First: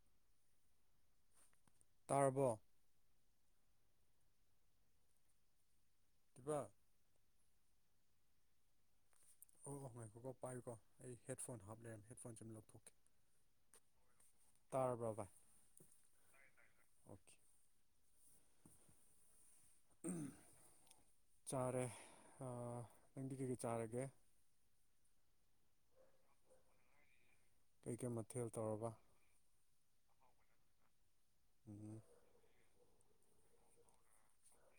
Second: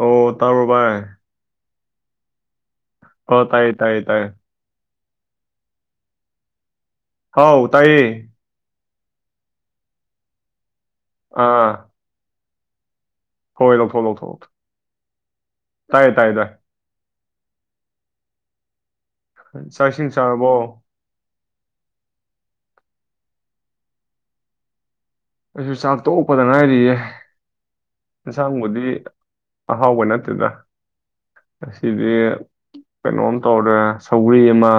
ꯑꯣ ꯇꯥꯔꯕꯕꯥ ꯇꯥꯔꯔꯕꯣ ꯍ ꯇꯥꯏ ꯇꯥꯏ ꯇꯥꯏ ꯑꯗꯨꯒꯄꯥ ꯍꯥꯎ ꯇꯥꯏꯌꯦ ꯑꯣ ꯑꯣ ꯃꯀꯣꯀꯣ ꯄꯥꯏꯌꯀꯣ ꯑꯩ ꯍꯦꯠ ꯐꯣꯟ ꯍꯥꯞꯂꯔꯝ ꯍꯦꯠ ꯐꯣꯟ ꯍ ꯏꯅꯣ ꯊꯣꯛꯂꯣ ꯊꯣꯛꯂ ꯇꯥꯔꯕ꯭ꯔꯥ ꯚꯥꯏ ꯇꯥꯏꯌꯦ ꯇꯥꯏꯗ ꯑꯣꯀꯦ ꯆꯥꯛ ꯏꯁꯤꯡ ꯆꯥꯔꯕꯣ ꯆꯥꯔꯦ ꯅꯪꯗꯤ ꯀꯩꯀꯩ ꯆꯥꯔꯒꯦ ꯑꯩꯁꯨ ꯆꯥꯛ ꯇꯣꯛꯄꯗ ꯉ ꯍꯥꯏꯔꯤꯌꯦꯦ ꯀꯩꯀꯩ ꯃꯊꯦꯜ ꯌꯦꯟꯁꯥꯡꯕꯨꯗꯤ ꯇꯧꯔꯕ ꯑꯍꯥꯎꯕ ꯅꯠꯇꯦꯗ ꯎꯝ ꯑꯁꯤꯗꯤ ꯀꯩꯅꯣꯝ ꯇꯧꯔꯦ ꯁꯧꯒ꯭ꯔꯤ ꯑꯃ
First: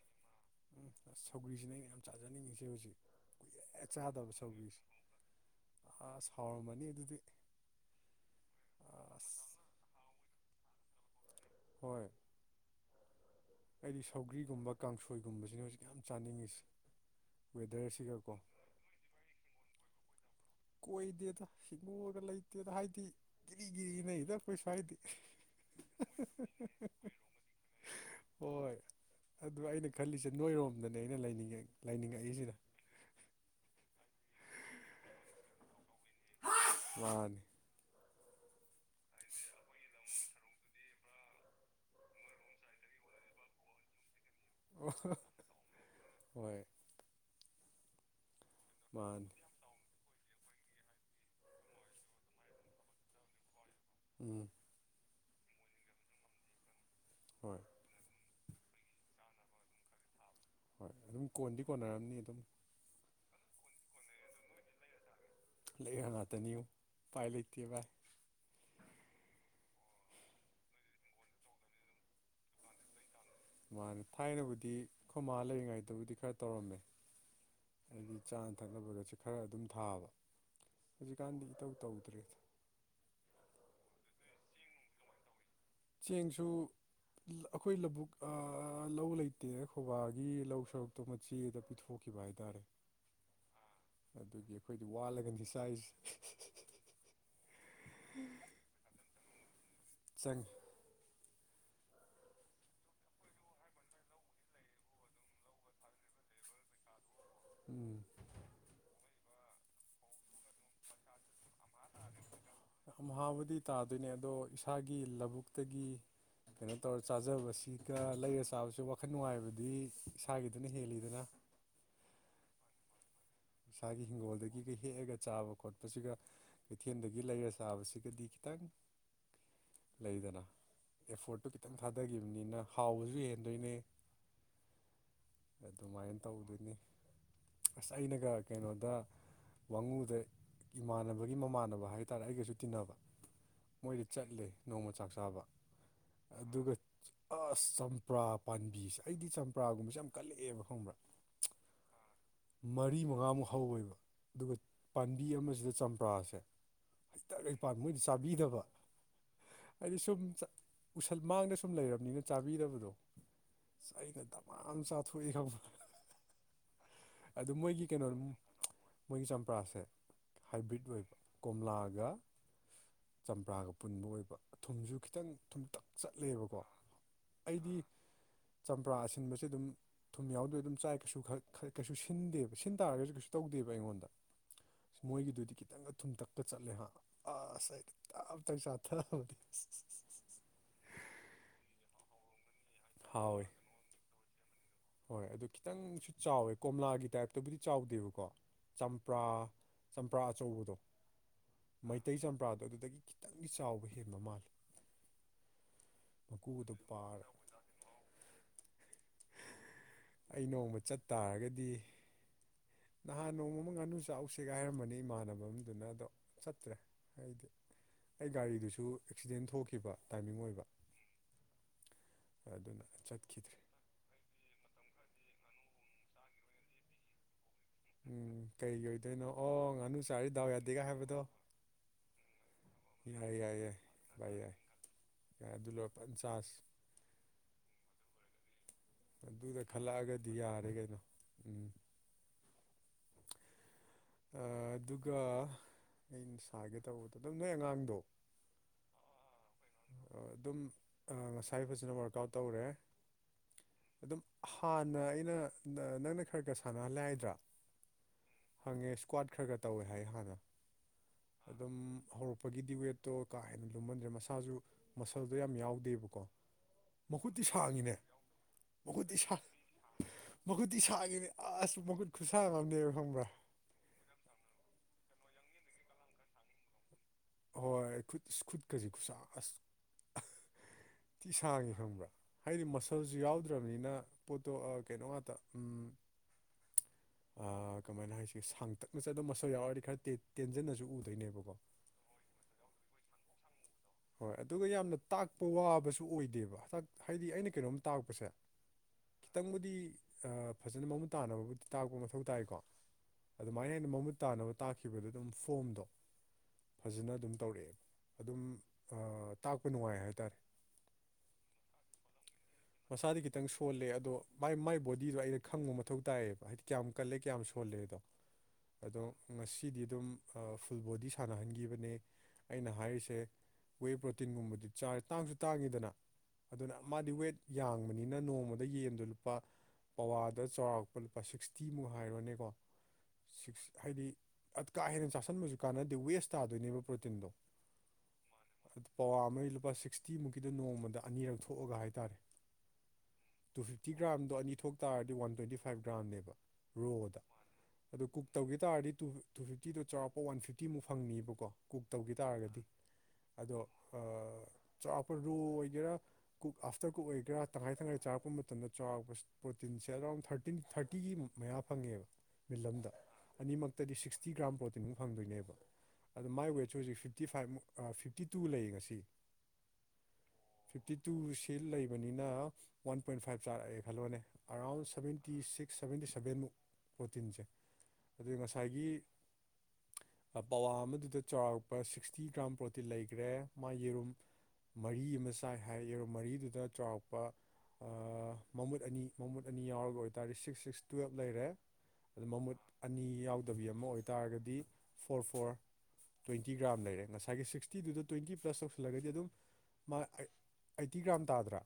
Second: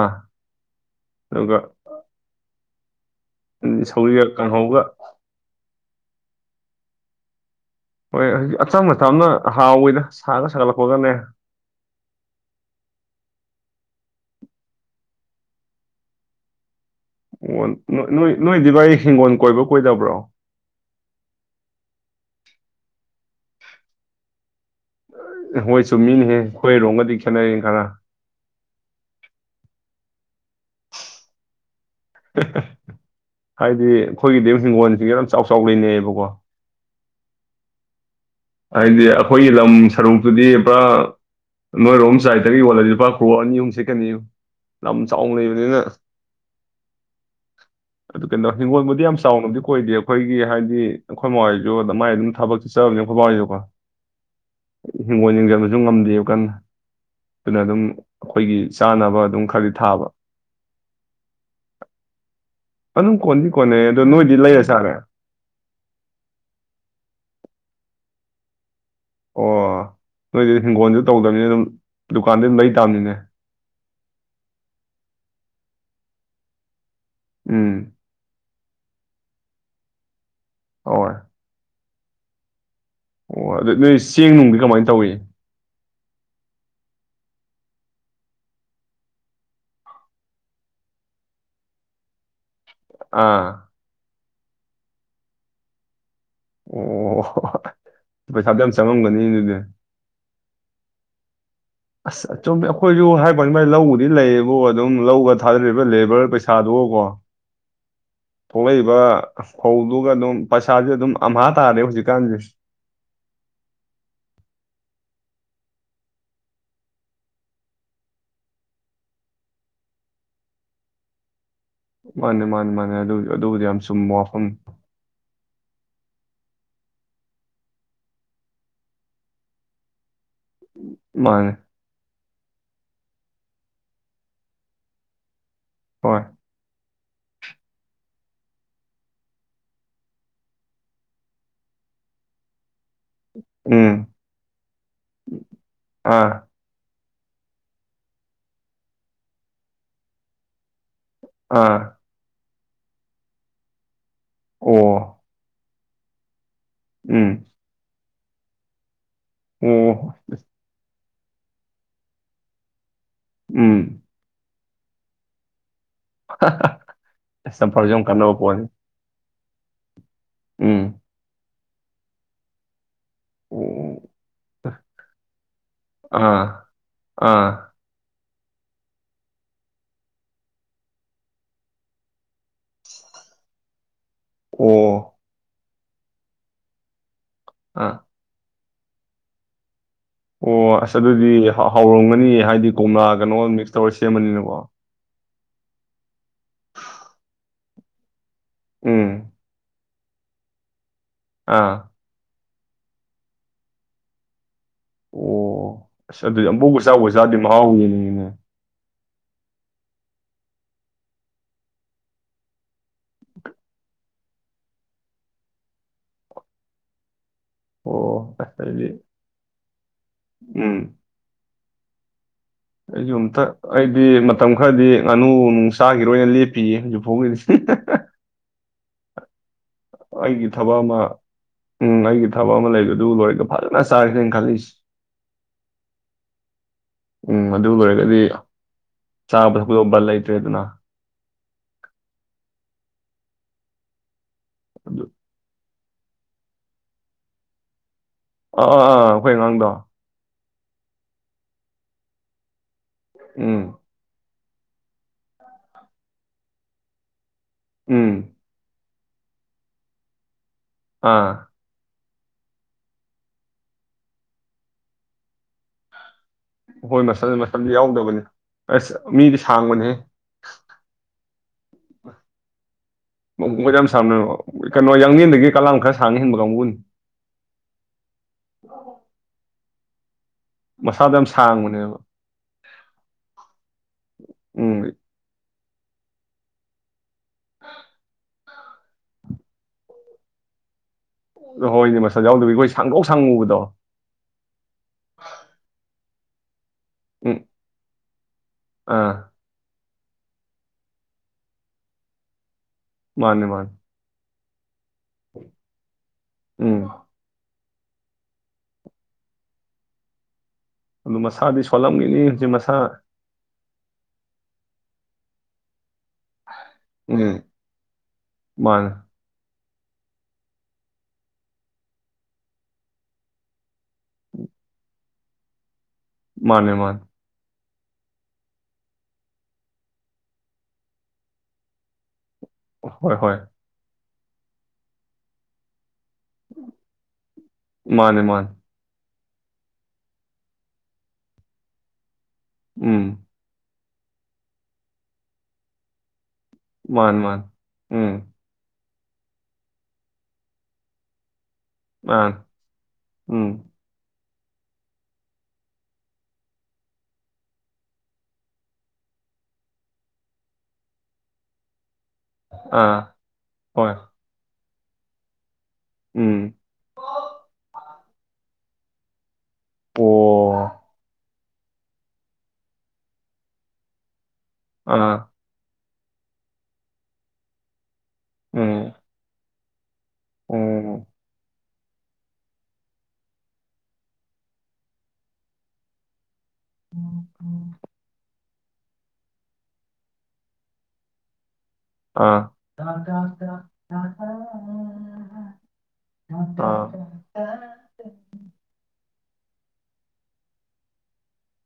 ꯎꯝ ꯑ ꯑꯗꯨꯒ ꯁꯧꯒ꯭ꯔꯤꯁꯤꯅ ꯑꯩꯅ ꯌꯥꯝ ꯆꯥꯖꯅꯤꯡꯉꯤꯁꯦ ꯍꯧꯖꯤꯛ ꯀꯍ ꯁꯧꯒ꯭ꯔꯤꯒ ꯆꯥꯗꯕ ꯁꯧꯤꯁꯦ ꯀꯥꯡꯍꯧꯒ ꯑꯁ ꯍꯥꯎꯔꯝꯃꯅꯤ ꯑꯗꯨꯗꯤ ꯍꯣꯏ ꯍꯧꯖꯤꯛ ꯑꯆꯝ ꯑ ꯆꯝꯅ ꯑꯁ ꯍꯥꯎꯋꯤꯗ ꯁꯥꯒ ꯁꯥꯒꯠꯂꯛꯄꯒꯅꯦ ꯍꯣꯏ ꯑꯩꯗꯤ ꯁꯧꯒ꯭ꯔꯤꯒꯨꯝꯕ ꯀꯥꯡꯁꯣꯏꯒꯨꯝꯕꯁꯤꯅ ꯍꯧꯖꯤꯛ ꯌꯥꯝ ꯆꯥꯅꯤꯡꯉꯤꯁꯦ ꯑꯣ ꯅꯣꯏ ꯋꯦꯗꯔꯁꯤꯒꯀꯣ ꯅꯣꯏꯗꯤ ꯚꯥꯏ ꯍꯤꯡꯒꯣꯜ ꯀꯣꯏꯕ ꯀꯣꯏꯗꯕ꯭ꯔꯣ ꯀꯣꯏꯗꯦꯗ ꯁꯤꯡꯉꯨꯔꯒ ꯂꯩꯇꯦ ꯍꯥꯏꯗꯦ ꯒꯤꯔꯤꯒꯤꯔꯤ ꯏꯅꯩꯗ ꯍꯣꯏ ꯆꯨꯝꯃꯤꯅꯤꯍꯦ ꯈꯣꯏꯔꯣꯝꯒꯗꯤ ꯈꯦꯠꯅꯔꯦ ꯈꯔ ꯍꯣꯏ ꯑꯗꯨ ꯑꯩꯅ ꯈꯜꯂꯤꯁꯦ ꯅꯣꯏꯔꯣꯝꯗꯅꯦ ꯑꯩꯅ ꯂꯩꯅꯤꯡꯉꯦ ꯍꯥꯏꯗꯤ ꯑꯩꯈꯣꯏꯒꯤꯗꯤ ꯍꯤꯡꯒꯣꯜꯁꯤꯡꯖꯦ ꯌꯥꯝ ꯆꯥꯎ ꯆꯥꯎ ꯂꯩꯅꯩꯌꯦꯕꯥꯀꯣ ꯋꯥꯅꯤ ꯍꯥꯏꯗꯤ ꯑꯩꯈꯣꯏꯒꯤ ꯂꯝ ꯁꯔꯨꯛꯇꯨꯗꯤ ꯄꯨꯔꯥꯞ ꯅꯣꯏꯔꯣꯝ ꯁꯥꯏꯠꯇꯒ ꯌꯣꯜꯂꯗꯤ ꯂꯨꯄꯥ ꯀ꯭ꯔꯣꯔ ꯑꯅꯤ ꯑꯍꯨꯝ ꯁꯤꯠꯀꯅꯤ ꯑꯣ ꯂꯝ ꯆꯥꯎꯅ ꯂꯩꯕꯅꯤꯅ ꯍꯣꯏ ꯑꯗꯨ ꯀꯩꯅꯣ ꯍꯤꯡꯒꯣꯜꯕꯨꯗꯤ ꯌꯥꯝ ꯃꯥꯅꯤ ꯆꯥꯎꯅꯕꯨꯗꯤ ꯀꯣꯏꯗꯦ ꯑꯩꯈꯣꯏꯒꯤ ꯍꯥꯏꯗꯤ ꯑꯩꯈꯣꯏ ꯃꯥꯍꯣꯏꯁꯨ ꯃꯥꯏ ꯑꯗꯨꯝ ꯊꯕꯛ ꯆꯠꯆꯕꯅꯤ ꯍꯣꯏꯕ ꯎꯝ ꯍꯤꯡꯒꯣꯜ ꯌꯦꯡꯁꯤꯟꯕꯁꯨ ꯉꯝꯗꯦꯕ ꯀꯟꯅ ꯑꯗꯨꯅ ꯍꯣꯏ ꯑꯗꯨꯝ ꯑꯩꯈꯣꯏꯒꯤ ꯆꯥꯅꯕ ꯑꯗꯨꯝ ꯈꯔꯗꯤ ꯊꯥꯕ ꯍꯣꯏ ꯑꯗꯨꯝ ꯀꯣꯟꯗꯤ ꯀꯣꯟꯅꯔꯝꯅꯤ ꯑꯗꯨꯝ ꯀꯣꯅꯩ ꯑꯗꯣ ꯅꯣꯏꯗꯤ ꯂꯩꯔ ꯆꯥꯔꯦ ꯂꯩꯔ ꯉꯇꯅꯤꯉꯣ ꯎꯄꯥꯏ ꯂꯩꯇꯦ ꯚꯥꯏ ꯑꯣ ꯅꯣꯏꯗꯤ ꯍꯤꯡꯒꯣꯜꯁꯨ ꯇꯧꯗꯕꯅꯤꯅ ꯑꯗꯨꯝ ꯗꯨꯀꯥꯟꯗꯩꯩ ꯑꯗꯨꯝ ꯂꯩꯩ ꯇꯥꯕꯅꯤꯅꯦ ꯃꯥꯅꯤ ꯊꯥꯏꯅꯕꯨꯗꯤ ꯈꯣꯏꯃꯥ ꯂꯩꯔꯤꯉꯩꯗꯕꯨꯗꯤ ꯈꯔ ꯇꯧꯔꯝꯃꯦ ꯎꯝ ꯍꯥꯏꯗꯤ ꯆꯥꯅꯕ ꯊꯛꯅꯕꯒꯁꯦ ꯈꯔ ꯑꯗꯨꯝ ꯊꯥꯕ ꯍꯣꯏ ꯍꯧꯖꯤꯛꯀꯥꯟꯗꯤ ꯏꯇꯧ ꯇꯧꯗꯦ ꯑꯣ ꯑꯗꯨꯗꯤ ꯅꯣꯏ ꯆꯦꯡ ꯅꯨꯡꯗꯤ ꯀꯃꯥꯏꯅ ꯇꯧꯏ ꯆꯦꯡꯁꯨ ꯑꯩꯈꯣꯏ ꯂꯧꯕꯨꯛ ꯂꯧ ꯂꯩꯇꯦ ꯈꯣꯏꯕꯥꯒꯤ ꯂꯧ ꯁꯔꯨꯛꯇꯣ ꯃꯆꯦꯗ ꯄꯤꯊꯣꯛꯈꯤꯕ ꯀꯤꯕꯥ ꯍꯥꯏꯇꯥꯔꯦ ꯑ ꯑꯗꯨꯒꯤ ꯑꯩꯈꯣꯏꯗꯤ ꯋꯥꯜꯂꯒꯅꯤ ꯆꯥꯏꯁꯦ ꯑꯣ ꯄꯩꯁꯥꯗꯤ ꯌꯥꯝ ꯆꯪꯉꯝꯒꯅꯤꯅꯦ ꯑꯗꯨꯗꯤ ꯆꯪꯏ ꯑꯁ ꯆꯨꯝꯃꯤ ꯑꯩꯈꯣꯏꯁꯨ ꯍꯥꯏꯕꯩꯋꯥꯅꯤ ꯃꯥꯏ ꯂꯧꯕꯨꯗꯤ ꯂꯩꯌꯦꯕꯨ ꯑꯗꯨꯝ ꯂꯧꯒ ꯊꯥꯗꯔꯤꯕ ꯂꯦꯕꯔ ꯄꯩꯁꯥꯗꯨ ꯕꯣ ꯀꯣ ꯎꯝ ꯊꯣꯛꯂꯛꯏꯕ ꯐꯧꯗꯨꯒ ꯑꯗꯨꯝ ꯄꯩꯁꯥꯁꯦ ꯑꯗꯨꯝ ꯑꯝꯍꯥ ꯇꯥꯔꯦ ꯍꯧꯖꯤꯛꯀꯥꯟꯁꯦ ꯑꯝꯍꯥꯕꯨꯗꯤ ꯇꯥꯗꯣꯏꯅꯦ ꯑꯗꯣ ꯏꯁꯥꯒꯤ ꯂꯧꯕꯨꯛꯇꯒꯤ ꯀꯩꯅꯣ ꯇꯧꯔ ꯆꯥꯖꯕꯁꯤꯒ ꯂꯩꯔ ꯆꯥꯕꯁꯨ ꯋꯥꯈꯜ ꯅꯨꯡꯉꯥꯏꯕꯗꯤ ꯏꯁꯥꯒꯤꯗꯨꯅ ꯍꯦꯜꯂꯤꯗꯅ ꯃꯥꯅꯦ ꯃꯥꯅꯦ ꯃꯥꯅꯦ ꯑꯗꯨꯕꯨꯗꯤ ꯌꯥꯝ ꯏꯁꯥꯒꯤ ꯆꯨꯝꯕ ꯋꯥꯐꯝ ꯍꯤꯡꯒꯣꯜꯗꯒꯤꯒ ꯍꯦꯛꯑꯒ ꯆꯥꯕ ꯈꯣꯠꯄ ꯆꯥꯕꯁꯤꯒ ꯀꯩꯊꯦꯜꯗꯒꯤ ꯂꯩꯔ ꯆꯥꯕꯁꯤꯒꯗꯤ ꯈꯤꯇꯪ ꯂꯩꯗꯅ ꯑꯦꯐꯣꯔꯠꯇꯨ ꯃꯥꯅꯦ ꯈꯤꯇꯪ ꯊꯥꯗꯒꯤꯕꯅꯤꯅ ꯍꯥꯎꯕꯁꯨ ꯍꯦꯟꯗꯣꯏꯅꯦ ꯑꯗꯨꯃꯥꯏꯅ ꯍꯣꯏ ꯇꯧꯗꯣꯏꯅꯤ ꯑꯁ ꯑꯩꯅꯒ ꯀꯩꯅꯣꯗ ꯋꯥꯡꯉꯨꯗ ꯏꯃꯥꯟꯅꯕꯒꯤ ꯃꯃꯥꯟꯅꯕ ꯍꯥꯏꯇꯥꯔꯦ ꯑꯩꯒꯁꯨ ꯇꯤꯟꯅꯕ ꯃꯣꯏꯗ ꯎꯝ ꯆꯠꯂꯦ ꯅꯣꯡꯃ ꯆꯥꯛ ꯆꯥꯕ ꯑꯥ ꯑꯗꯨꯒ ꯑꯁ ꯆꯝꯄ꯭ꯔꯥ ꯄꯥꯝꯕꯤꯁꯦ ꯑꯩꯗꯤ ꯆꯝꯄ꯭ꯔꯥꯒꯨꯝꯕꯁꯦ ꯌꯥꯝ ꯀꯜꯂꯛꯑꯦꯕ ꯈꯪꯕ꯭ꯔꯥ ꯑ ꯃꯔꯤ ꯃꯉꯥꯃꯨꯛ ꯍꯧꯏꯕ ꯑꯗꯨꯒ ꯑꯣ ꯄꯥꯝꯕꯤ ꯑꯃꯁꯤꯗ ꯆꯝꯄ꯭ꯔꯥꯁꯦ ꯍꯦꯛꯇ ꯎꯝ ꯄꯥꯟꯕ ꯃꯣꯏꯗꯤ ꯆꯥꯕꯤꯗꯕ ꯍꯥꯏꯗꯤ ꯑꯣ ꯁꯨꯝ ꯎꯁꯜ ꯃꯥꯡꯗ ꯁꯨꯝ ꯂꯩꯔꯕꯅꯤꯅ ꯆꯥꯕꯤꯗꯕꯗꯣ ꯑꯁ ꯎꯝ ꯑꯩꯅ ꯃꯌꯥꯝ ꯆꯥꯊꯣꯛꯏ ꯈꯕꯔ꯭ [inaudible] ꯑꯗꯨ ꯑꯁ ꯃꯣꯏꯒꯤ ꯆꯝꯐꯔꯁꯨ ꯌꯥꯝ ꯀꯩꯅꯣ ꯀꯥꯟꯅꯕ ꯄꯣꯠꯅꯤ ꯃꯣꯏꯒꯤ ꯆꯝꯄ꯭ꯔꯥꯁꯦ ꯍꯥꯏꯕ꯭ꯔꯤꯠ ꯎꯝ ꯑꯣꯏꯕ ꯀꯣꯝꯂꯥꯒ ꯆꯝꯄ꯭ꯔꯥꯒ ꯑꯣ ꯄꯨꯟꯕ ꯑꯣꯏꯕ ꯊꯨꯝꯁꯨ ꯈꯤꯇꯪ ꯊꯨꯝꯇꯛ ꯑꯥ ꯆꯠꯂꯦꯕꯀꯣ ꯑꯥ ꯑꯩꯗꯤ ꯆꯝꯄ꯭ꯔꯥ ꯑꯁꯤꯟꯕꯁ ꯑꯗꯨꯝ ꯊꯨꯝ ꯌꯥꯎꯗꯣꯏ ꯑꯗꯨꯝ ꯆꯥꯏ ꯀꯩꯁꯨ ꯈꯔ ꯈꯔ ꯀꯩꯁꯨ ꯁꯤꯟꯗꯦꯕ ꯁꯤꯟ ꯇꯥꯔꯒꯁꯨ ꯀꯩꯁꯨ ꯇꯧꯗꯦꯕ ꯑꯩꯉꯣꯟꯗ ꯑꯣ ꯃꯣꯏꯒꯤꯗꯨꯗꯤ ꯇ ꯈꯤꯇꯪꯒ ꯊꯨꯝꯇꯛꯀ ꯆꯠꯂꯦ ꯍꯥ ꯑꯁ ꯑꯩ ꯑꯥ ꯇ ꯑꯇ ꯆꯥꯊꯔꯕꯅꯦ ꯑꯣ ꯑꯁ ꯑꯗꯨꯗꯤ ꯍꯧꯔꯝꯒꯅꯤ ꯍꯥꯏꯗꯤ ꯀꯣꯝꯂꯥ ꯀꯩꯅꯣ ꯍꯥꯎꯋꯦ ꯃꯤꯛꯁ ꯇꯧꯔ ꯁꯦꯝꯃꯅꯤꯅꯀꯣ ꯍꯣꯏ ꯑꯗꯨꯣ ꯈꯤꯇꯪꯁꯨ ꯆꯥꯎꯋꯦ ꯀꯣꯝꯂꯥꯒꯤ ꯇꯥꯏꯞꯇꯕꯨꯗꯤ ꯆꯥꯎꯗꯦꯕꯀꯣ ꯆꯝꯄ꯭ꯔꯥ ꯎꯝ ꯆꯝꯄ꯭ꯔꯥ ꯑꯆꯧꯕꯗꯣ ꯑꯥ ꯃꯩꯇꯩ ꯆꯝꯄ꯭ꯔꯥꯗꯣ ꯑꯗꯨꯗꯒꯤ ꯈꯤꯇꯪꯗꯤ ꯆꯥꯎꯕ ꯍꯦꯟꯕ ꯃꯥꯜꯂꯤ ꯑꯣ ꯑꯁ ꯑꯗꯨꯗꯤ ꯑꯕꯨ ꯑ ꯄꯥꯔ ꯆꯕꯖꯥꯗꯤ ꯃꯍꯥꯎ ꯌꯦꯅꯦꯅꯦ ꯑꯩ ꯅꯣꯡꯃ ꯆꯠ ꯇꯥꯔꯒꯗꯤ ꯅꯍꯥꯟ ꯅꯣꯡꯃ ꯉꯥꯅꯨ ꯆꯥꯛꯁꯦꯒ ꯍꯥꯏꯔꯝꯕꯅꯤ ꯏꯃꯥꯟꯅꯕ ꯑꯃꯗꯨꯅ ꯑꯗꯣ ꯆꯠꯇ꯭ꯔꯦ ꯑꯩꯗꯤ ꯑꯩ ꯑꯣ ꯑꯁ ꯒꯥꯔꯤꯗꯨꯁꯨ ꯑꯩꯗꯤ ꯑꯦꯛꯁꯤꯗꯦꯟ ꯊꯣꯛꯈꯤꯕ ꯇꯥꯏꯃꯤꯡ ꯑꯣꯏꯕ ꯎꯝ ꯑꯗꯨꯅ ꯑꯩꯁꯨ ꯑꯝꯇ ꯆꯠꯈꯤꯗ꯭ꯔꯦ ꯑꯩꯗꯤ ꯃꯇꯝ ꯈꯔꯗꯤ ꯉꯥꯅꯨ ꯅꯨꯡ ꯆꯥꯈꯤꯔꯣꯏ ꯑꯣꯏꯅ ꯂꯦꯞꯄꯤꯌꯦ ꯍꯧꯖꯤꯛꯐꯥꯎꯒꯤ ꯎꯝ ꯀꯩꯒꯤ ꯑꯣꯏꯗꯣꯏꯅꯣ ꯑꯣ ꯉꯥꯅꯨ ꯆꯥꯔꯤ ꯑꯩꯒꯤ ꯗꯥꯎ ꯊꯕꯛ ꯌꯥꯗꯦꯒ ꯑꯃ ꯍꯥꯏꯕꯗꯣ ꯎꯝ ꯑꯩꯒꯤ ꯊꯕꯛ ꯑꯃ ꯂꯩꯕꯗꯨ ꯌꯥꯏ ꯂꯣꯏꯔꯒ ꯌꯥꯏ ꯌꯥꯏ ꯐꯖꯅ ꯆꯥꯔꯤꯅꯦꯅ ꯚꯥꯏ ꯌꯥꯏ ꯈꯜꯂꯤꯁꯤꯦ ꯌꯥꯏ ꯑꯗꯨ ꯂꯣꯏꯔ ꯐꯖꯅ ꯆꯥꯁꯤ ꯎꯝ ꯑꯗꯨ ꯑꯣꯏꯔꯒꯗꯤ ꯑꯗꯨꯗ ꯈꯜꯂꯛꯑꯒꯗꯤ ꯌꯥꯔꯦ ꯀꯩꯅꯣ ꯎꯝ ꯑꯗꯨ ꯑꯗꯨꯒ ꯑꯩꯅ ꯁꯥꯒꯦ ꯇꯧꯕꯗꯣ ꯑꯗꯨꯝ ꯅꯣꯏ ꯑꯉꯥꯡꯗꯣ ꯑꯥ ꯑꯥ ꯑꯥ ꯑꯩꯈꯣꯏ ꯑꯉꯥꯡꯗꯣ ꯑꯗꯨꯝ ꯉꯁꯥꯏ ꯐꯖꯅ ꯋꯥꯔꯛ ꯑꯥꯎꯠ ꯇꯧꯔꯦ ꯎꯝ ꯑꯗꯨꯝ ꯍꯥꯟꯅ ꯑꯩꯅ ꯅꯪꯅ ꯈꯔ ꯈꯔ ꯁꯥꯟꯅꯍꯜꯂꯦ ꯍꯥꯏꯗ꯭ꯔꯥ ꯎꯝ ꯈꯪꯉꯦ ꯏꯁꯀ꯭ꯋꯥꯗ ꯈꯔ ꯈꯔ ꯇꯧꯋꯦ ꯍꯥꯏ ꯍꯥꯟꯅ ꯑꯥ ꯑꯗꯨꯝ ꯍꯧꯔꯛꯄꯒꯤꯗꯤ ꯋꯦꯠꯇꯣ ꯀꯥ ꯍꯦꯟꯅ ꯂꯨꯝꯃꯟꯗ꯭ꯔꯦ ꯃꯁꯥꯁꯨ ꯃꯁꯜꯗꯣ ꯌꯥꯝ ꯌꯥꯎꯗꯦꯕꯀꯣ ꯍꯣꯏ ꯃꯁꯜ ꯃꯈꯨꯠꯇꯤ ꯃꯁꯜꯗꯤ ꯁꯥꯡꯉꯤꯅꯦ ꯌꯥꯎꯗꯕꯅꯤ ꯑꯁ ꯃꯈꯨꯠꯇꯤ ꯃꯤꯗꯤ ꯁꯥꯡ ꯁꯥꯡꯕꯅꯦꯍ ꯃꯈꯨꯠꯇꯤ ꯁꯥꯈꯤꯅꯦ ꯑꯁ ꯃꯈꯨꯠ ꯈꯨꯠꯁꯥ ꯉꯝꯅꯦꯕ ꯈꯪꯕ꯭ꯔꯥ ꯃꯈꯣꯡꯒꯗꯤ ꯌꯥꯝ ꯁꯥꯡꯕꯅꯦ ꯀꯩꯅꯣ ꯌꯥꯡꯉꯦꯟꯗꯒꯤ ꯀꯂꯥ ꯈꯔ ꯁꯥꯡꯅ ꯍꯦꯟꯕ ꯀꯥꯡꯕꯨꯅꯤ ꯍꯣꯏꯨ ꯈꯨꯗꯀꯁꯤ ꯈꯨꯨꯁꯁ ꯃꯁꯥꯗꯣ ꯌꯥꯝ ꯇꯤ ꯁꯥꯡꯉꯤ ꯁꯥꯡꯕꯅꯦꯕ ꯈꯪꯕ꯭ꯔꯥ ꯍꯥꯏꯗꯤ ꯃꯁꯜꯁꯨ ꯌꯥꯎꯗ꯭ꯔꯕꯅꯤꯅ ꯄꯣꯠꯇꯣ ꯎꯝ ꯀꯩꯅꯣ ꯉꯥꯛꯇ ꯎꯝ ꯁꯤ ꯁꯥꯡꯇꯛꯅ ꯆꯠ ꯑꯗꯨꯕ ꯃꯁꯧ ꯌꯥꯎꯔꯗꯤ ꯈꯔ ꯇꯦꯟꯖꯟꯅꯁꯨ ꯎꯗꯦ ꯍꯣꯏꯅꯦ ꯃꯁꯥ ꯌꯥꯎꯗꯕꯤ ꯑꯩꯈꯣꯏ ꯁꯪꯗꯧ ꯁꯥꯡꯉꯨꯕꯗꯣ ꯍꯣꯏ ꯑꯗꯨꯒ ꯌꯥꯝꯅ ꯇꯥꯛꯄ ꯋꯥꯕꯁꯨ ꯑꯣꯏꯗꯦꯕ ꯍꯥꯏꯗꯤ ꯎꯝ ꯑꯩꯅ ꯀꯩꯅꯣꯝ ꯇꯥꯔꯛꯄꯁꯦ ꯑꯥ ꯈꯤꯇꯪꯕꯨꯗꯤ ꯐꯖꯅ ꯃꯃꯨꯠ ꯇꯥꯅꯕꯕꯨꯗꯤ ꯇꯥꯛꯄ ꯃꯊꯧ ꯇꯥꯏꯀꯣ ꯃꯥꯅꯦ ꯃꯥꯅꯦ ꯑꯗꯨꯃꯥꯏꯅ ꯍꯦꯟꯅ ꯃꯃꯨꯠ ꯇꯥꯅꯕ ꯈꯤꯕꯗ ꯑꯗꯨꯝ ꯐꯣꯝꯗꯣ ꯎꯝ ꯐꯖꯅ ꯑꯗꯨꯝ ꯇꯧꯔꯛꯑꯦꯕ ꯑꯗꯨꯝ ꯇꯥꯛꯄ ꯅꯨꯡꯉꯥꯏ ꯍꯥꯏꯇꯥꯔꯦ ꯑꯗꯨ ꯃꯁꯥꯗꯤ ꯁꯣꯂꯝꯒꯤꯅꯤ ꯃꯁꯥꯗꯤ ꯈꯤꯇꯪ ꯁꯣꯜꯂꯦ ꯑꯗꯣ ꯃꯥꯏ ꯃꯥꯏ ꯕꯣꯗꯤꯗꯣ ꯑꯩꯅ ꯈꯪꯕ ꯃꯊꯧ ꯇꯥꯏꯌꯦꯕ ꯍꯥꯏꯗꯤ ꯀꯌꯥꯝ ꯀꯜꯂꯦ ꯎꯝ ꯀꯌꯥꯝ ꯁꯣꯜꯂꯦꯗꯣ ꯃꯥꯅꯦ ꯑꯗꯣ ꯉꯁꯤ ꯁꯤꯗꯤ ꯑꯗꯨꯝ ꯐꯨꯜ ꯕꯣꯗꯤ ꯁꯥꯟꯅꯍꯟꯈꯤꯕꯅꯦ ꯑꯩꯅ ꯍꯥꯏꯔꯤꯁꯦ ꯋꯦꯠ ꯄ꯭ꯔꯣꯇꯤꯟꯒꯨꯝꯕꯗꯤ ꯆꯥꯔ ꯇꯥꯡꯁꯨ ꯇꯥꯡꯉꯤꯗꯅ ꯃꯥꯅꯦ ꯑꯗꯨꯅ ꯃꯥꯅꯦ ꯃꯥꯗꯤ ꯋꯦꯠ ꯌꯥꯡꯕꯅꯤꯅ ꯅꯣꯡꯃꯗ ꯌꯦꯟꯗꯣ ꯂꯨꯄꯥ ꯄꯋꯥꯗ ꯆꯥꯎꯔꯥꯛꯄ ꯂꯨꯄꯥ ꯁꯤꯛꯁꯇꯤꯃꯨꯛ ꯍꯥꯏꯔꯣꯅꯦ ꯀ ꯍꯣꯏ ꯍꯣꯏ ꯁꯤꯁ ꯍꯥꯏꯗꯤ ꯀꯥ ꯍꯦꯟꯅ ꯆꯥꯁꯟꯕꯁꯨ ꯀꯥꯟꯅꯗ ꯑꯗꯨ ꯋꯦꯁ ꯇꯥꯗꯣꯏꯅꯦꯕ ꯄ꯭ꯔꯣꯇꯤꯟꯗꯣ ꯃꯥꯅꯦ ꯃꯥꯅꯦ ꯄꯋꯥ ꯑꯃꯒꯤ ꯂꯨꯄꯥ ꯁꯤꯛꯁꯇꯤ ꯃꯨꯛꯀꯤꯗ ꯅꯣꯡꯃꯗ ꯑꯅꯤꯔꯛ ꯊꯣꯛꯑꯒ ꯍꯥꯏꯇꯥꯔꯦ ꯎꯝ ꯇꯨ ꯐꯤꯐꯇꯤ ꯭ꯔꯥꯝꯗ ꯑ ꯊꯣꯛ ꯇꯥꯔꯗꯤ ꯋꯥꯟ ꯇ꯭ꯋꯇꯤꯥꯏꯚ ꯒ꯭ꯔꯥꯝꯅꯦꯕ ꯃꯥꯅꯦ ꯔꯣꯗ ꯃꯥꯅꯦ ꯑꯗꯨ ꯎꯝ ꯀꯨꯛ ꯇꯧꯒꯦ ꯇꯥꯔꯗꯤ ꯇꯨ ꯇꯨ ꯐꯤꯐꯇꯤꯗꯣ ꯆꯥꯎꯔꯥꯛꯄ ꯋꯥꯟ ꯐꯤꯐꯇꯤꯃꯨꯛ ꯐꯪꯅꯤꯕꯀꯣ ꯀꯨꯛ ꯇꯧꯈꯤ ꯃꯥꯅꯦ ꯇꯥꯔꯒꯗꯤ ꯎꯝ ꯑꯗꯣ ꯆꯥꯄ ꯔꯣ ꯑꯣꯏꯒꯔꯥ ꯑꯐꯇ ꯀ ꯑꯣꯏ ꯇꯤꯔꯥ ꯇꯪꯉꯥꯏ ꯇꯪꯉꯥꯏ ꯆꯥꯔꯛꯄ ꯃꯇꯝꯗ ꯆꯥꯎꯔꯥꯛꯄ ꯄ꯭ꯔꯣꯇꯤꯟꯁꯦ ꯑꯔꯥꯎꯟ ꯊꯥꯔꯇꯤꯟ ꯊꯥꯔꯇꯤꯒꯤ ꯃꯌꯥ ꯐꯪꯉꯦꯕ ꯃꯤꯜꯂꯝꯗ ꯑꯥ ꯍꯣꯏ ꯑꯅꯤꯃꯛꯇꯗꯤ ꯁꯤꯛꯁꯇꯤ ꯒ꯭ꯔꯥꯝ ꯄ꯭ꯔꯣꯇꯤꯟ ꯐꯪꯗꯣꯏꯅꯦꯕ ꯑꯗꯣ ꯎꯝ ꯃꯥꯏ ꯋꯦꯠꯁꯨ ꯍꯧꯖꯤꯛ ꯐꯤꯞꯇꯤ ꯐꯥꯏꯚꯨꯛ ꯐꯤꯞꯇꯤ ꯇꯨ ꯂꯩꯌꯦ ꯉꯁꯤ ꯑꯣ ꯐꯤꯐꯇꯤ ꯇꯨꯁꯤ ꯂꯩꯕꯅꯤꯅ ꯋꯥꯟ ꯄꯣꯏꯟ ꯐꯥꯏꯚ ꯆꯥꯔꯛꯑꯦ ꯈꯜꯂꯣꯅꯦ ꯑꯔꯥꯎꯟ ꯑꯥ ꯁꯕꯦꯟꯇꯤ ꯁꯤꯛꯁ ꯁꯕꯦꯟꯇꯤ ꯁꯕꯦꯟꯃꯨꯛ ꯄ꯭ꯔꯣꯇꯤꯟꯁꯦ ꯑꯗꯨ ꯉꯁꯥꯏꯒꯤ ꯎꯝ ꯄꯋꯥ ꯎꯝ ꯑꯃꯗꯨꯗ ꯆꯥꯎꯔ ꯁꯤꯛꯁꯇꯤ ꯒ꯭ꯔꯥꯝ ꯄ꯭ꯔꯣꯇꯤꯟ ꯂꯩꯈ꯭ꯔꯦ ꯃꯥ ꯌꯦꯔꯨꯝ ꯃꯔꯤ ꯑꯃ ꯆꯥꯏ ꯍꯥꯏ ꯌꯦꯔꯨꯝ ꯃꯔꯤꯗꯨꯗ ꯆꯥꯎꯔꯥꯛꯄ ꯃꯃꯨꯠ ꯑꯅꯤ ꯃꯃꯨꯠ ꯑꯅꯤ ꯌꯥꯎꯔꯒ ꯑꯣꯏꯇꯥꯔꯗꯤ ꯁꯤꯛꯁ ꯁꯤꯛꯁ ꯇꯨꯌꯦꯦꯜꯞ ꯂꯩꯔꯦ ꯑꯗꯨ ꯑꯥ ꯃꯃꯨꯠ ꯑꯅꯤ ꯌꯥꯎꯗꯕꯤ ꯑꯃ ꯑꯣꯏꯇꯥꯔꯒꯗꯤ ꯐꯣꯔ ꯐꯣꯔ ꯇ꯭ꯋꯦꯟꯇꯤ ꯑꯥ ꯒ꯭ꯔꯥꯝꯔ ꯉꯁꯥꯏꯒꯤ ꯁꯤꯛꯁꯇꯤꯗꯨꯗ ꯇ꯭ꯋꯦꯟꯇꯤ ꯄ꯭ꯂꯁ ꯇꯧꯁꯤꯜꯂꯒꯗꯤ ꯑꯗꯨꯝ ꯃꯥ ꯑꯩꯠꯇꯤ ꯒ꯭ꯔꯥꯝ ꯇꯥꯗ꯭ꯔꯥ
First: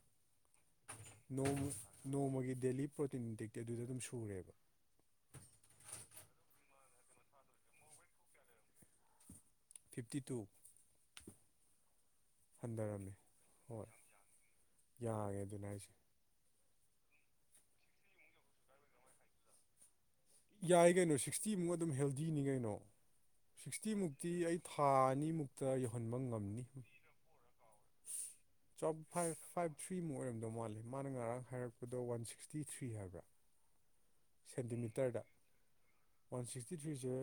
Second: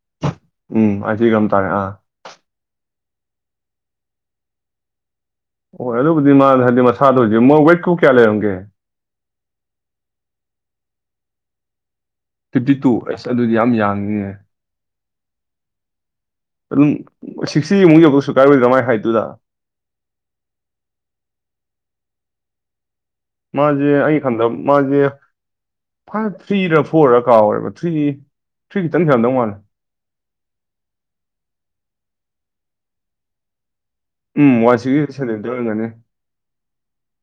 ꯎꯝ ꯑꯁꯤꯒ ꯅꯣꯡ ꯇꯥꯔꯦ ꯑꯥ ꯅꯣꯡꯃꯒꯤ ꯗꯦꯂꯤ ꯄ꯭ꯔꯣꯇꯤꯟ ꯗꯤꯛꯇꯤ ꯑꯗꯨꯗ ꯑꯗꯨꯝ ꯁꯨꯔꯦꯕ ꯑꯣ ꯑꯗꯨꯕꯨꯗꯤ ꯃꯥ ꯍꯥꯏꯗꯤ ꯃꯁꯥꯗ ꯑꯣꯏꯁꯦ ꯃꯣꯏ ꯋꯦꯠꯀꯨ ꯀꯌꯥ ꯂꯩꯔꯝꯒꯦ ꯐꯤꯞꯇꯤ ꯇꯨ ꯐꯤꯐꯇꯤ ꯇꯨ ꯍꯟꯊꯔꯝꯃꯦ ꯑꯩꯁ ꯑꯗꯨꯗꯤ ꯌꯥꯝ ꯍꯣꯏ ꯌꯥꯡꯅꯤꯤꯅꯦ ꯌꯥꯔꯦ ꯑꯗꯨꯅ ꯍꯥꯏꯁꯦ ꯑꯗꯨꯝ ꯁꯤꯛꯁꯇꯤꯃꯨꯛ ꯌꯧꯗ ꯁꯨ ꯀꯥꯏꯔꯣꯏꯗ꯭ꯔ ꯃꯥꯏ ꯍꯥꯏꯗꯨꯨꯗ ꯌꯥꯏ ꯀꯩꯅꯣ ꯁꯤꯛꯁꯇꯤꯃꯨꯛ ꯑꯗꯨꯝ ꯍꯦꯜꯗꯤꯅꯤ ꯀꯩꯅꯣ ꯃꯥꯁꯦ ꯑꯩꯩꯅ ꯁꯤꯛꯁꯇꯤꯃꯨꯛꯇꯤ ꯈꯟꯗꯕ ꯑꯩ ꯊꯥ ꯃꯥꯁꯦ ꯑꯅꯤꯃꯨꯛꯇ ꯌꯧꯍꯟꯕ ꯐꯥꯏꯚ ꯉꯝꯅꯤ ꯊ꯭ꯔꯤꯔ ꯐꯣꯔꯒ ꯀꯥꯎꯦꯕ ꯊ꯭ꯔꯤ ꯊ꯭ꯔꯤ ꯈꯤꯇꯪ ꯈꯔꯝꯗꯧ ꯃꯥꯜꯂꯦ ꯑꯗꯧ ꯃꯥꯂ ꯃꯥꯅ ꯉꯔꯥꯡ ꯍꯥꯏꯔꯛꯄꯗꯣ ꯋꯥꯟ ꯁꯤꯛꯁꯇꯤ ꯊ꯭ꯔꯤ ꯍꯥꯏꯕ꯭ꯔꯥ ꯎꯝ ꯋꯥꯟ ꯁꯤꯛꯁꯇꯤ ꯁꯦꯟꯇꯤꯃꯤꯇꯔꯗ ꯁꯦꯟꯇꯤꯃꯤꯇꯔ ꯑꯣꯏꯔꯝꯒꯅꯤ ꯋꯥꯟ ꯁꯤꯛꯁꯇꯤ ꯊ꯭ꯔꯤꯁꯦ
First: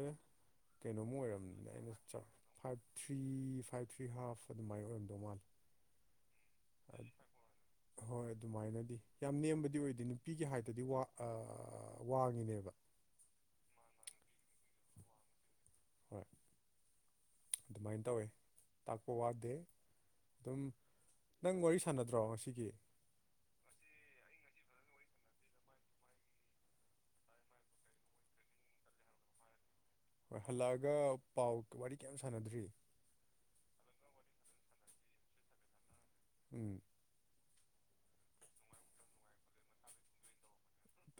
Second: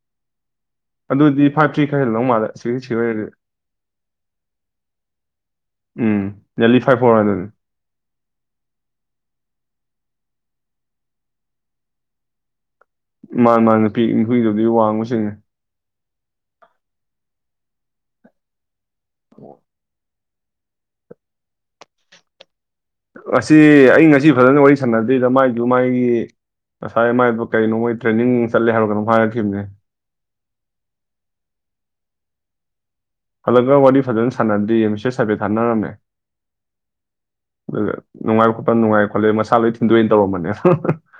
ꯀꯩꯅꯣꯝ ꯑꯗꯨꯗꯤ ꯑꯣꯏꯔꯝꯅꯤꯅ ꯐꯥꯏꯚ ꯊ꯭ꯔꯤ ꯑꯩꯅ ꯈꯔ ꯍꯦꯜꯂꯝꯗꯧ ꯃꯥꯜꯂꯦ ꯐꯥꯏꯚ ꯁꯤꯛꯁꯇꯤ ꯊ꯭ꯔꯤ ꯑꯣꯏꯔꯗꯤ ꯐꯥꯏꯚ ꯊ꯭ꯔꯤ ꯍꯥꯐ ꯑꯗꯨꯃꯥꯏꯅ ꯑꯣꯏꯔꯝꯗꯧ ꯃꯥꯂꯦ ꯎꯝ ꯅꯤꯌꯔꯂꯤ ꯐꯥꯏꯚ ꯐꯣꯔ ꯑꯗꯨꯅꯤ ꯍꯣꯏ ꯑꯗꯨꯃꯥꯏꯅꯗꯤ ꯌꯥꯝ ꯅꯦꯝꯕꯗꯤ ꯑꯣꯏꯗꯣꯏꯅꯤ ꯅꯨꯄꯤꯒꯦ ꯍꯥꯏꯗꯗꯤ ꯋꯥꯡꯉꯤꯅꯦꯕ ꯃꯥꯥꯟ ꯃꯥ ꯅꯨꯄꯤ ꯅꯨꯐꯏꯗꯕꯗꯤ ꯋꯥꯡꯕꯁꯤꯡꯅꯦ ꯍꯣꯏ ꯑꯗꯨꯃꯥꯏꯅ ꯇꯧꯋꯦ ꯇꯥꯛꯄ ꯋꯥꯗꯦ ꯑꯗꯨꯝ ꯅꯪ ꯋꯥꯔꯤ ꯁꯥꯟꯅꯗ꯭ꯔꯣ ꯉꯒꯤ ꯉ ꯑꯩ ꯉꯁꯤ ꯐꯖꯅ ꯋꯥꯔꯤ ꯁꯥꯟꯅꯗꯣꯏꯗ ꯃꯥꯏꯗꯨ ꯃꯥꯥꯏꯒꯤ ꯉꯁꯥꯏ ꯃꯥꯏꯗꯣ ꯀꯩꯅꯣ ꯃꯣꯏ ꯇ꯭ꯔꯦꯅꯤꯡ ꯆꯠꯂꯦ ꯍꯥꯏꯔꯒꯅꯣ ꯍꯥꯏꯔꯛꯈꯤꯕꯅꯦ ꯍꯣꯏ ꯍꯜꯂꯛꯑꯒ ꯄꯥꯎ ꯋꯥꯔꯤ ꯀꯌꯥꯝ ꯁꯥꯟꯅꯗ꯭ꯔꯤ ꯈꯜꯂꯒ ꯋꯥꯔꯤ ꯐꯖꯅ ꯁꯥꯟꯅꯗꯦ ꯃꯤꯁꯔ ꯁꯥꯐꯦꯠ ꯊꯥꯅꯔꯝꯃꯦ ꯎꯝ ꯑꯗꯨꯒ ꯅꯨꯡꯉꯥꯏ ꯈꯣꯠꯄ ꯅꯨꯡꯉꯥꯏ ꯈꯣꯠꯂꯦ ꯃꯁꯥ ꯂꯣꯏ ꯊꯤꯟꯗꯣꯏꯅ ꯇꯧꯔꯝꯕꯅꯦ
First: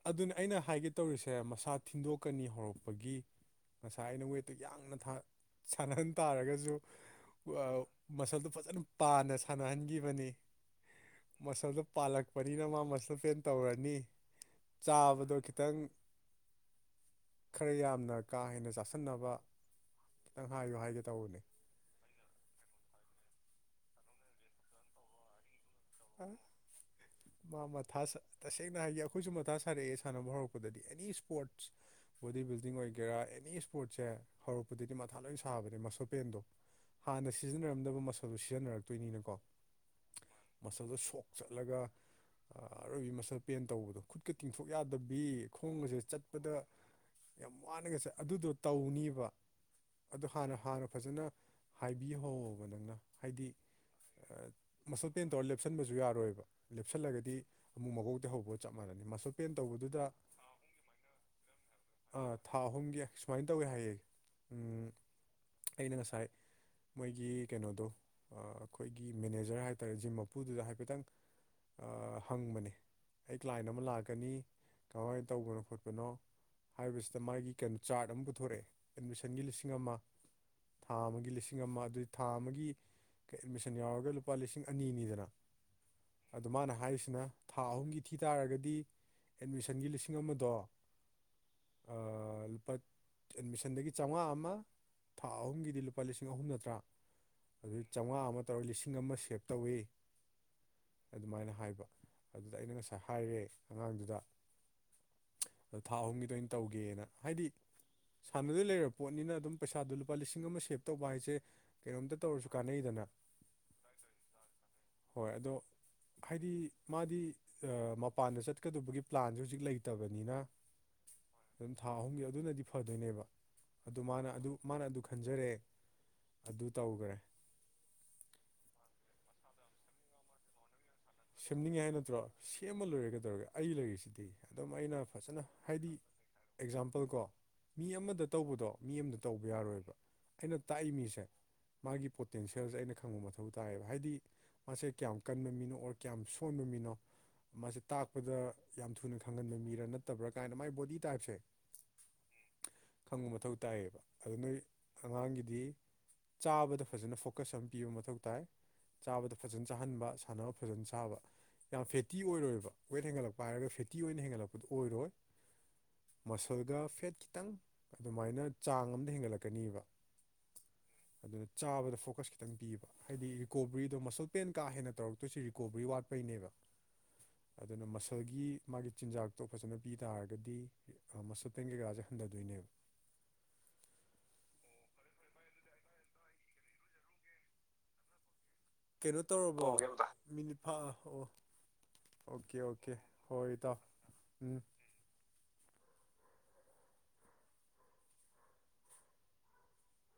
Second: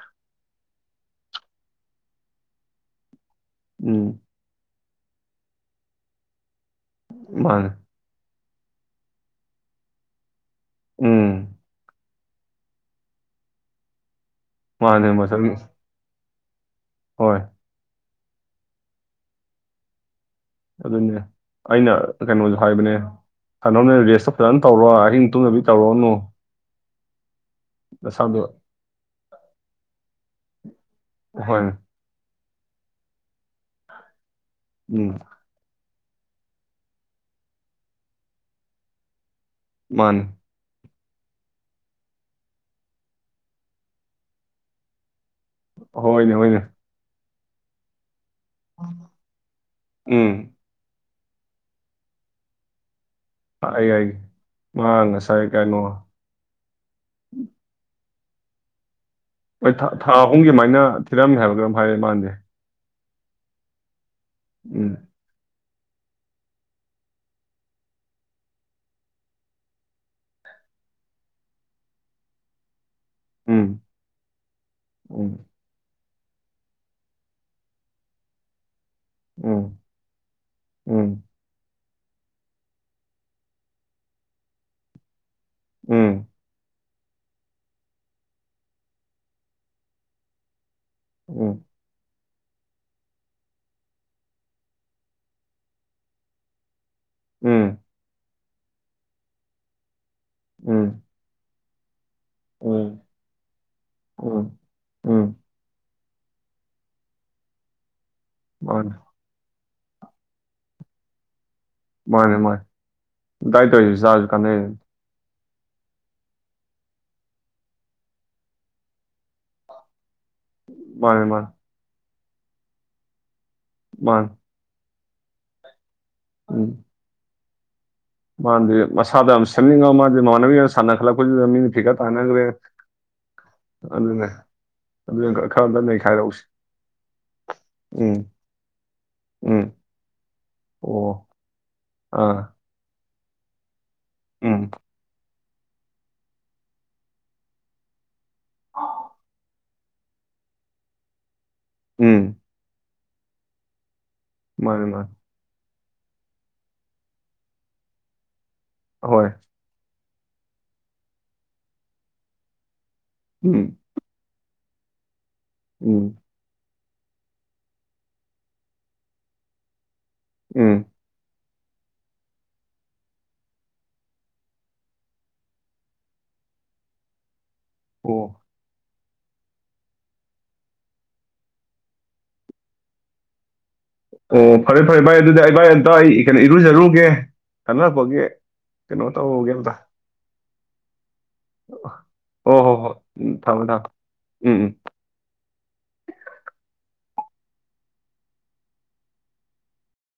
ꯑꯗꯨꯅ ꯑꯩꯅ ꯍꯥꯏꯒꯦ ꯇꯧꯔꯤꯁꯦ ꯃꯁꯥ ꯊꯤꯟꯗꯣꯛꯀꯅꯤ ꯍꯧꯔꯛꯄꯒꯤ ꯉꯁꯥꯏ ꯎꯝ ꯑꯩꯅ ꯋꯦꯠꯇꯨ ꯌꯥꯡꯅ ꯁꯥꯟꯅꯍꯟ ꯇꯥꯔꯒꯁꯨ ꯃꯥꯅꯦ ꯃꯁꯜꯗꯨ ꯐꯖꯅ ꯄꯥꯅ ꯁꯥꯟꯅꯍꯟꯈꯤꯕꯅꯤ ꯎꯝ ꯃꯁꯜꯗꯣ ꯄꯥꯜꯂꯛꯄꯅꯤꯅ ꯃꯥ ꯃꯁꯜ ꯐꯦꯟ ꯇꯧꯔꯅꯤ ꯃꯥꯅꯦ ꯆꯥꯕꯗꯣ ꯃꯁꯜ ꯈꯤꯇꯪ ꯍꯣꯏ ꯈꯔ ꯌꯥꯝꯅ ꯀꯥ ꯍꯦꯟꯅ ꯆꯥꯁꯤꯟꯅꯕ ꯑꯗꯨꯅꯦ ꯑꯩꯅ ꯀꯩꯅꯣꯁ ꯍꯥꯏꯕꯅꯦ ꯁꯅꯕꯅꯕꯅꯦ ꯔꯦꯁꯇ ꯐꯖꯅ ꯇꯧꯔꯣ ꯑꯍꯤꯡ ꯇꯨꯝꯅꯕꯤ ꯇꯧꯔꯛꯅꯨ ꯑ ꯃꯥ ꯃꯊꯥ ꯇꯁꯦꯡꯅ ꯍꯥꯏꯗꯤ ꯑꯩꯈꯣꯏꯁꯨ ꯃꯊꯥ ꯁꯥꯔꯛꯑꯦ ꯁꯥꯟꯅꯕ ꯍꯧꯔꯛꯄꯗꯗꯤ ꯑꯦꯅꯤ ꯍꯣꯏ ꯏꯁꯄꯣꯔꯠꯁ ꯕꯣꯗꯤ ꯕꯤꯜꯗꯤꯡ ꯑꯣꯏꯒꯦꯔꯥ ꯑꯦꯅꯤ ꯏꯁꯄꯣꯔꯠꯁꯦ ꯍꯧꯔꯛꯄꯗꯗꯤ ꯎꯝ ꯃꯊꯥ ꯂꯣꯏ ꯁꯥꯕꯅꯦ ꯃꯁꯛ ꯄꯦꯟꯗꯣ ꯍꯥꯟꯅ ꯁꯤꯖꯤꯟꯅꯔꯝꯗꯕ ꯃꯁꯜꯗꯣ ꯁꯤꯖꯤꯟꯅꯔꯛꯇꯣꯏꯅꯤꯅꯀꯣ ꯃꯥꯅ ꯃꯁꯜꯗꯣ ꯁꯣꯛ ꯆꯠꯂꯒ ꯑꯔꯣꯏꯕꯤ ꯃꯁꯜ ꯄꯦꯟ ꯇꯧꯕꯗꯣ ꯈꯨꯠꯀ ꯇꯤꯡꯊꯣꯛ ꯌꯥꯗꯕꯤ ꯈꯣꯡ ꯑꯁꯦ ꯍꯣꯏꯅꯦ ꯍꯣꯏꯅꯦ ꯆꯠꯄꯗ ꯌꯥꯝ ꯋꯥꯅꯒ ꯆ ꯑꯗꯨꯗꯣ ꯇꯧꯅꯦꯕ ꯑꯗꯨ ꯎꯝ ꯍꯥꯟꯅ ꯍꯥꯟꯅ ꯐꯖꯅ ꯍꯥꯏꯕꯤꯍꯧꯕ ꯅꯪꯅ ꯍꯥꯏꯗꯤ ꯑꯩ ꯑꯩꯦ ꯃꯥ ꯃꯁꯜ ꯄꯦꯟ ꯉꯁꯥꯏ ꯇꯧꯔ ꯀꯩꯅꯣ ꯂꯦꯞꯁꯟꯕꯁꯨ ꯌꯥꯔꯣꯏꯕ ꯂꯦꯞꯁꯤꯜꯂꯒꯗꯤ ꯑꯃꯨꯛ ꯃꯀꯧ ꯇ ꯍꯧꯕꯒ ꯆꯞ ꯃꯥꯟꯅꯁꯦ ꯍꯣꯏ ꯊꯥ ꯑꯍꯨꯝꯒꯤꯃꯥꯏꯅ ꯊꯤꯔꯝꯃꯦ ꯍꯥꯏꯕꯒ ꯑꯗꯨꯝ ꯍꯥꯏꯔꯛꯏ ꯑ ꯃꯥꯟꯁꯦ ꯊꯥ ꯑꯍꯨꯝꯒꯤ ꯁꯨꯃꯥꯏꯅ ꯇꯧꯋꯦ ꯍꯥꯏꯌꯦꯦ ꯎꯝ ꯑꯩꯅ ꯉꯁꯥꯏ ꯃꯣꯏꯒꯤ ꯀꯩꯅꯣꯗꯣ ꯑꯩꯈꯣꯏꯒꯤ ꯃꯦꯅꯦꯖꯔ ꯍꯥꯏꯇꯥꯔꯦ ꯖꯤꯝ ꯎꯄꯨꯗꯨꯗ ꯍꯥꯏꯐꯦꯠꯇꯪ ꯍꯪꯕꯅꯦ ꯑꯩ ꯎꯝ ꯀ꯭ꯂꯥꯏꯟ ꯑꯃ ꯂꯥꯛꯀꯅꯤ ꯀꯃꯥꯏꯅ ꯎꯝ ꯇꯧꯕꯅꯣ ꯈꯣꯠꯄꯅꯣ ꯍꯥꯏꯕꯁꯤꯗ ꯃꯥꯒꯤ ꯀꯩꯅꯣ ꯆꯥꯔꯠ ꯑꯃ ꯄꯨꯊꯣꯔꯛꯑꯦ ꯑꯦꯠꯃꯤꯁꯟꯒꯤ ꯂꯤꯁꯤꯡ ꯑꯃ ꯊꯥ ꯑꯃꯒꯤ ꯂꯤꯁꯤꯡ ꯑꯃ ꯑꯗꯨꯏ ꯊꯥ ꯑꯃꯒꯤ ꯑꯦꯗꯃꯤꯁꯟ ꯌꯥꯎꯔꯒ ꯂꯨꯄꯥ ꯂꯤꯁꯤꯡ ꯑꯅꯤꯅꯤꯗꯅ ꯑ ꯃꯥꯅ ꯍꯥꯏꯔꯤꯁꯤ ꯑꯁꯤꯅ ꯊꯥ ꯑꯍꯨꯝꯒꯤ ꯊꯤ ꯇꯥꯔꯒꯗꯤ ꯑꯦꯠꯃꯤꯁꯟꯒꯤ ꯂꯤꯁꯤꯡ ꯑꯃꯗꯣ ꯎꯝ ꯑꯥ ꯂꯨꯄꯥ ꯑꯦꯠꯃꯤꯁꯟꯗꯒꯤ ꯆꯥꯝꯃꯉꯥ ꯑꯃ ꯊꯥ ꯑꯍꯨꯝꯒꯤꯗꯤ ꯂꯨꯄꯥ ꯂꯤꯁꯤꯡ ꯑꯍꯨꯝ ꯅꯠꯇ꯭ꯔꯥ ꯑꯗꯨ ꯆꯥꯝꯃꯉꯥ ꯑꯃ ꯇꯧꯔ ꯂꯤꯁꯤꯡ ꯑꯃ ꯁꯦꯞ ꯇꯧꯋꯤ ꯑꯗꯨꯃꯥꯏꯅ ꯍꯥꯏꯕ ꯑꯗꯨꯗ ꯑꯩꯅ ꯉꯁꯥꯏ ꯍꯥꯏꯔꯦ ꯑꯉꯥꯡꯗꯨꯗ ꯊꯥ ꯑꯍꯨꯝꯒꯤꯗ ꯑꯣꯏꯅ ꯇꯧꯒꯦꯅ ꯍꯥꯏꯗꯤ ꯁꯥꯟꯅꯗꯣꯏ ꯂꯩꯔꯕ ꯄꯣꯠꯅꯤꯅ ꯑꯗꯨꯝ ꯄꯩꯁꯥꯗꯣ ꯂꯨꯄꯥ ꯂꯤꯁꯤꯡ ꯑꯃ ꯁꯦꯞ ꯇꯧꯕ ꯍꯥꯏꯁꯦ ꯀꯩꯅꯣꯝꯇ ꯃꯥꯅꯦ ꯇꯧꯔꯁꯨ ꯃꯥꯅꯦ ꯀꯥꯟꯅꯩꯗꯅ ꯇꯥꯏ ꯇꯧꯁꯤ ꯆꯖ ꯀꯥꯟ ꯍꯣꯏ ꯑꯗꯣ ꯍꯥꯏꯗꯤ ꯃꯥꯗꯤ ꯃꯄꯥꯟꯗ ꯆꯠꯀꯗꯕꯒꯤ ꯄ꯭ꯂꯥꯟꯁꯦ ꯍꯧꯖꯤꯛ ꯂꯩꯇꯕꯅꯤ ꯃꯥꯅꯦ, ꯃꯥꯅꯦ, ꯑꯗꯨꯝ ꯊꯥ ꯑꯍꯨꯝꯒꯤ ꯑꯗꯨꯅꯗꯤ ꯐꯗꯣꯏꯅꯦꯕ ꯃꯥꯅꯦ, ꯑꯗꯨꯅꯅ ꯈꯟꯖꯔꯑꯦ ꯑꯗꯨ ꯇꯧꯈꯔꯦ ꯃꯥꯗꯤ ꯃꯁꯥꯗ ꯑꯃ ꯁꯤꯟꯅꯤꯡꯉ ꯃꯥꯗꯤ ꯃꯥꯟꯅꯕꯤ ꯁꯥꯟꯅꯈꯠꯂꯛꯄꯗꯨꯗ ꯃꯤꯅ ꯁꯦꯝꯅꯤꯡꯉꯦ ꯍꯥꯏ ꯐꯤꯒꯔ ꯅꯠꯇ꯭ꯔꯣ ꯇꯥꯅꯈ꯭ꯔꯦ ꯁꯦꯝꯃ ꯂꯣꯏꯔꯒ ꯇꯧꯔꯒ ꯑꯩ ꯂꯩꯔꯤꯁꯤꯗꯤ ꯑꯗꯨꯅꯦ ꯑꯗꯨꯝ ꯑꯩꯅ ꯑꯗꯨ ꯐꯖꯅ ꯈꯔ ꯍꯥꯏꯗꯤ ꯅꯈꯥꯏꯔꯛꯎꯁꯤ ꯑꯦꯛꯖꯥꯝꯄꯜ ꯀꯣ ꯃꯤ ꯑꯃꯗ ꯇꯧꯕꯗꯣ ꯃꯤ ꯑꯃꯗ ꯇꯧꯕ ꯎꯝ, ꯌꯥꯔꯣꯏꯕ ꯑꯩꯅ ꯇꯥꯛꯏ ꯃꯤꯁꯦ ꯑꯣ, ꯃꯥꯒꯤ ꯑꯥ, ꯄꯣꯇꯦꯟꯁꯤꯌꯦꯜꯁꯦ ꯑꯩꯅ ꯈꯪꯕ ꯃꯇꯝ ꯃꯊꯧ ꯇꯥꯏꯌꯦꯕ ꯍꯥꯏꯗꯤ ꯎꯝ, ꯃꯥꯁꯦ ꯀꯌꯥꯝ ꯀꯟꯕ ꯃꯤꯅꯣ ꯑꯣꯔ ꯀꯌꯥꯝ ꯁꯣꯟꯕ ꯃꯤꯅꯣ ꯃꯥꯁꯦ ꯇꯥꯛꯄ ꯗ ꯌꯥꯝ ꯊꯨꯅ ꯈꯪꯍꯟꯕ ꯃꯤꯔꯥ ꯅꯠꯇꯕ꯭ꯔꯥ ꯀꯥꯏꯅ ꯃꯥꯏ ꯕꯣꯗꯤ ꯇꯥꯏꯞꯁꯦ ꯎꯝ ꯈꯪꯕ ꯃꯊꯧ ꯇꯥꯏꯌꯦꯕ ꯑꯗꯨ ꯅꯣꯏ ꯃꯥꯅꯦ, ꯃꯥꯅꯦ, ꯑꯉꯥꯡꯒꯤꯗꯤ ꯆꯥꯕꯗ ꯐꯖꯅ ꯐꯣꯀꯁ ꯑꯃ ꯄꯤꯕ ꯃꯊꯧ ꯇꯥꯏ ꯍꯣꯏ, ꯆꯥꯕꯗ ꯐꯖꯅ ꯆꯥꯍꯟꯕ ꯁꯥꯟꯅꯕ ꯐꯖꯅ ꯁꯥꯕ ꯌꯥꯝ ꯐꯦꯠꯇꯤ ꯑꯣꯏꯔꯣꯏꯕ ꯋꯦꯠ ꯍꯦꯟꯒꯠꯂꯛꯄ ꯍꯥꯏꯔꯒ ꯎꯝ, ꯐꯦꯠꯇꯤ ꯑꯣꯏꯅ ꯍꯦꯟꯒꯠꯂꯛꯄꯗꯨꯣ ꯑꯣꯏꯔꯣꯏ ꯎꯝ, ꯃꯁꯜꯒ ꯐꯦꯠ ꯈꯤꯇꯪ ꯑꯗꯨꯃꯥꯏꯅ ꯆꯥꯡ ꯑꯃꯝꯗ ꯍꯦꯟꯒꯠꯂꯛꯀꯅꯤꯕ ꯎꯝ ꯑꯗꯨꯅ ꯆꯥꯕꯗ ꯐꯣꯀꯁ ꯈꯤꯇꯪ ꯄꯤꯕ ꯍꯥꯏꯗꯤ ꯔꯤꯀꯣꯕꯔꯤꯗꯣ ꯃꯁꯜ ꯄꯦꯟ ꯀꯥ ꯍꯦꯟꯅ ꯇꯧꯔꯛꯇꯣꯏꯁꯤ ꯀꯣꯕ꯭ꯔꯤ ꯋꯥꯠꯄꯩꯅꯦꯕ ꯑꯗꯨꯅ ꯑꯣ, ꯃꯁꯜꯒꯤ ꯃꯥꯒꯤ ꯆꯤꯟꯖꯥꯛꯇꯣ ꯐꯖꯅ ꯄꯤ ꯇꯥꯔꯒꯗꯤ ꯃꯁꯜ ꯄꯦꯟ ꯀꯩꯀꯥꯁꯦ ꯍꯟꯊꯗꯣꯏꯅꯦꯕ [inaudible] ꯑꯣ ꯐꯔꯦ ꯐꯔꯦ ꯐꯔꯦ ꯑꯗꯨꯗꯤ ꯑꯩꯕꯥ ꯑꯝꯇ ꯑꯩ ꯀꯩꯅꯣ ꯏꯔꯨꯖꯔꯨꯒꯦ ꯈꯟꯅꯔꯛꯄꯒꯤ ꯀꯩꯅꯣ ꯇꯧꯔꯕꯣ ꯃꯤꯅꯤꯠꯥ ꯑꯣ ꯑꯣ ꯑꯣꯀꯦ ꯍꯣ ꯑꯣꯀꯦ ꯍꯣ ꯎꯝ ꯍꯣꯏ ꯊꯝꯃꯣ ꯏꯇꯥꯎ ꯊꯝꯃꯣ ꯎꯝ ꯎꯝ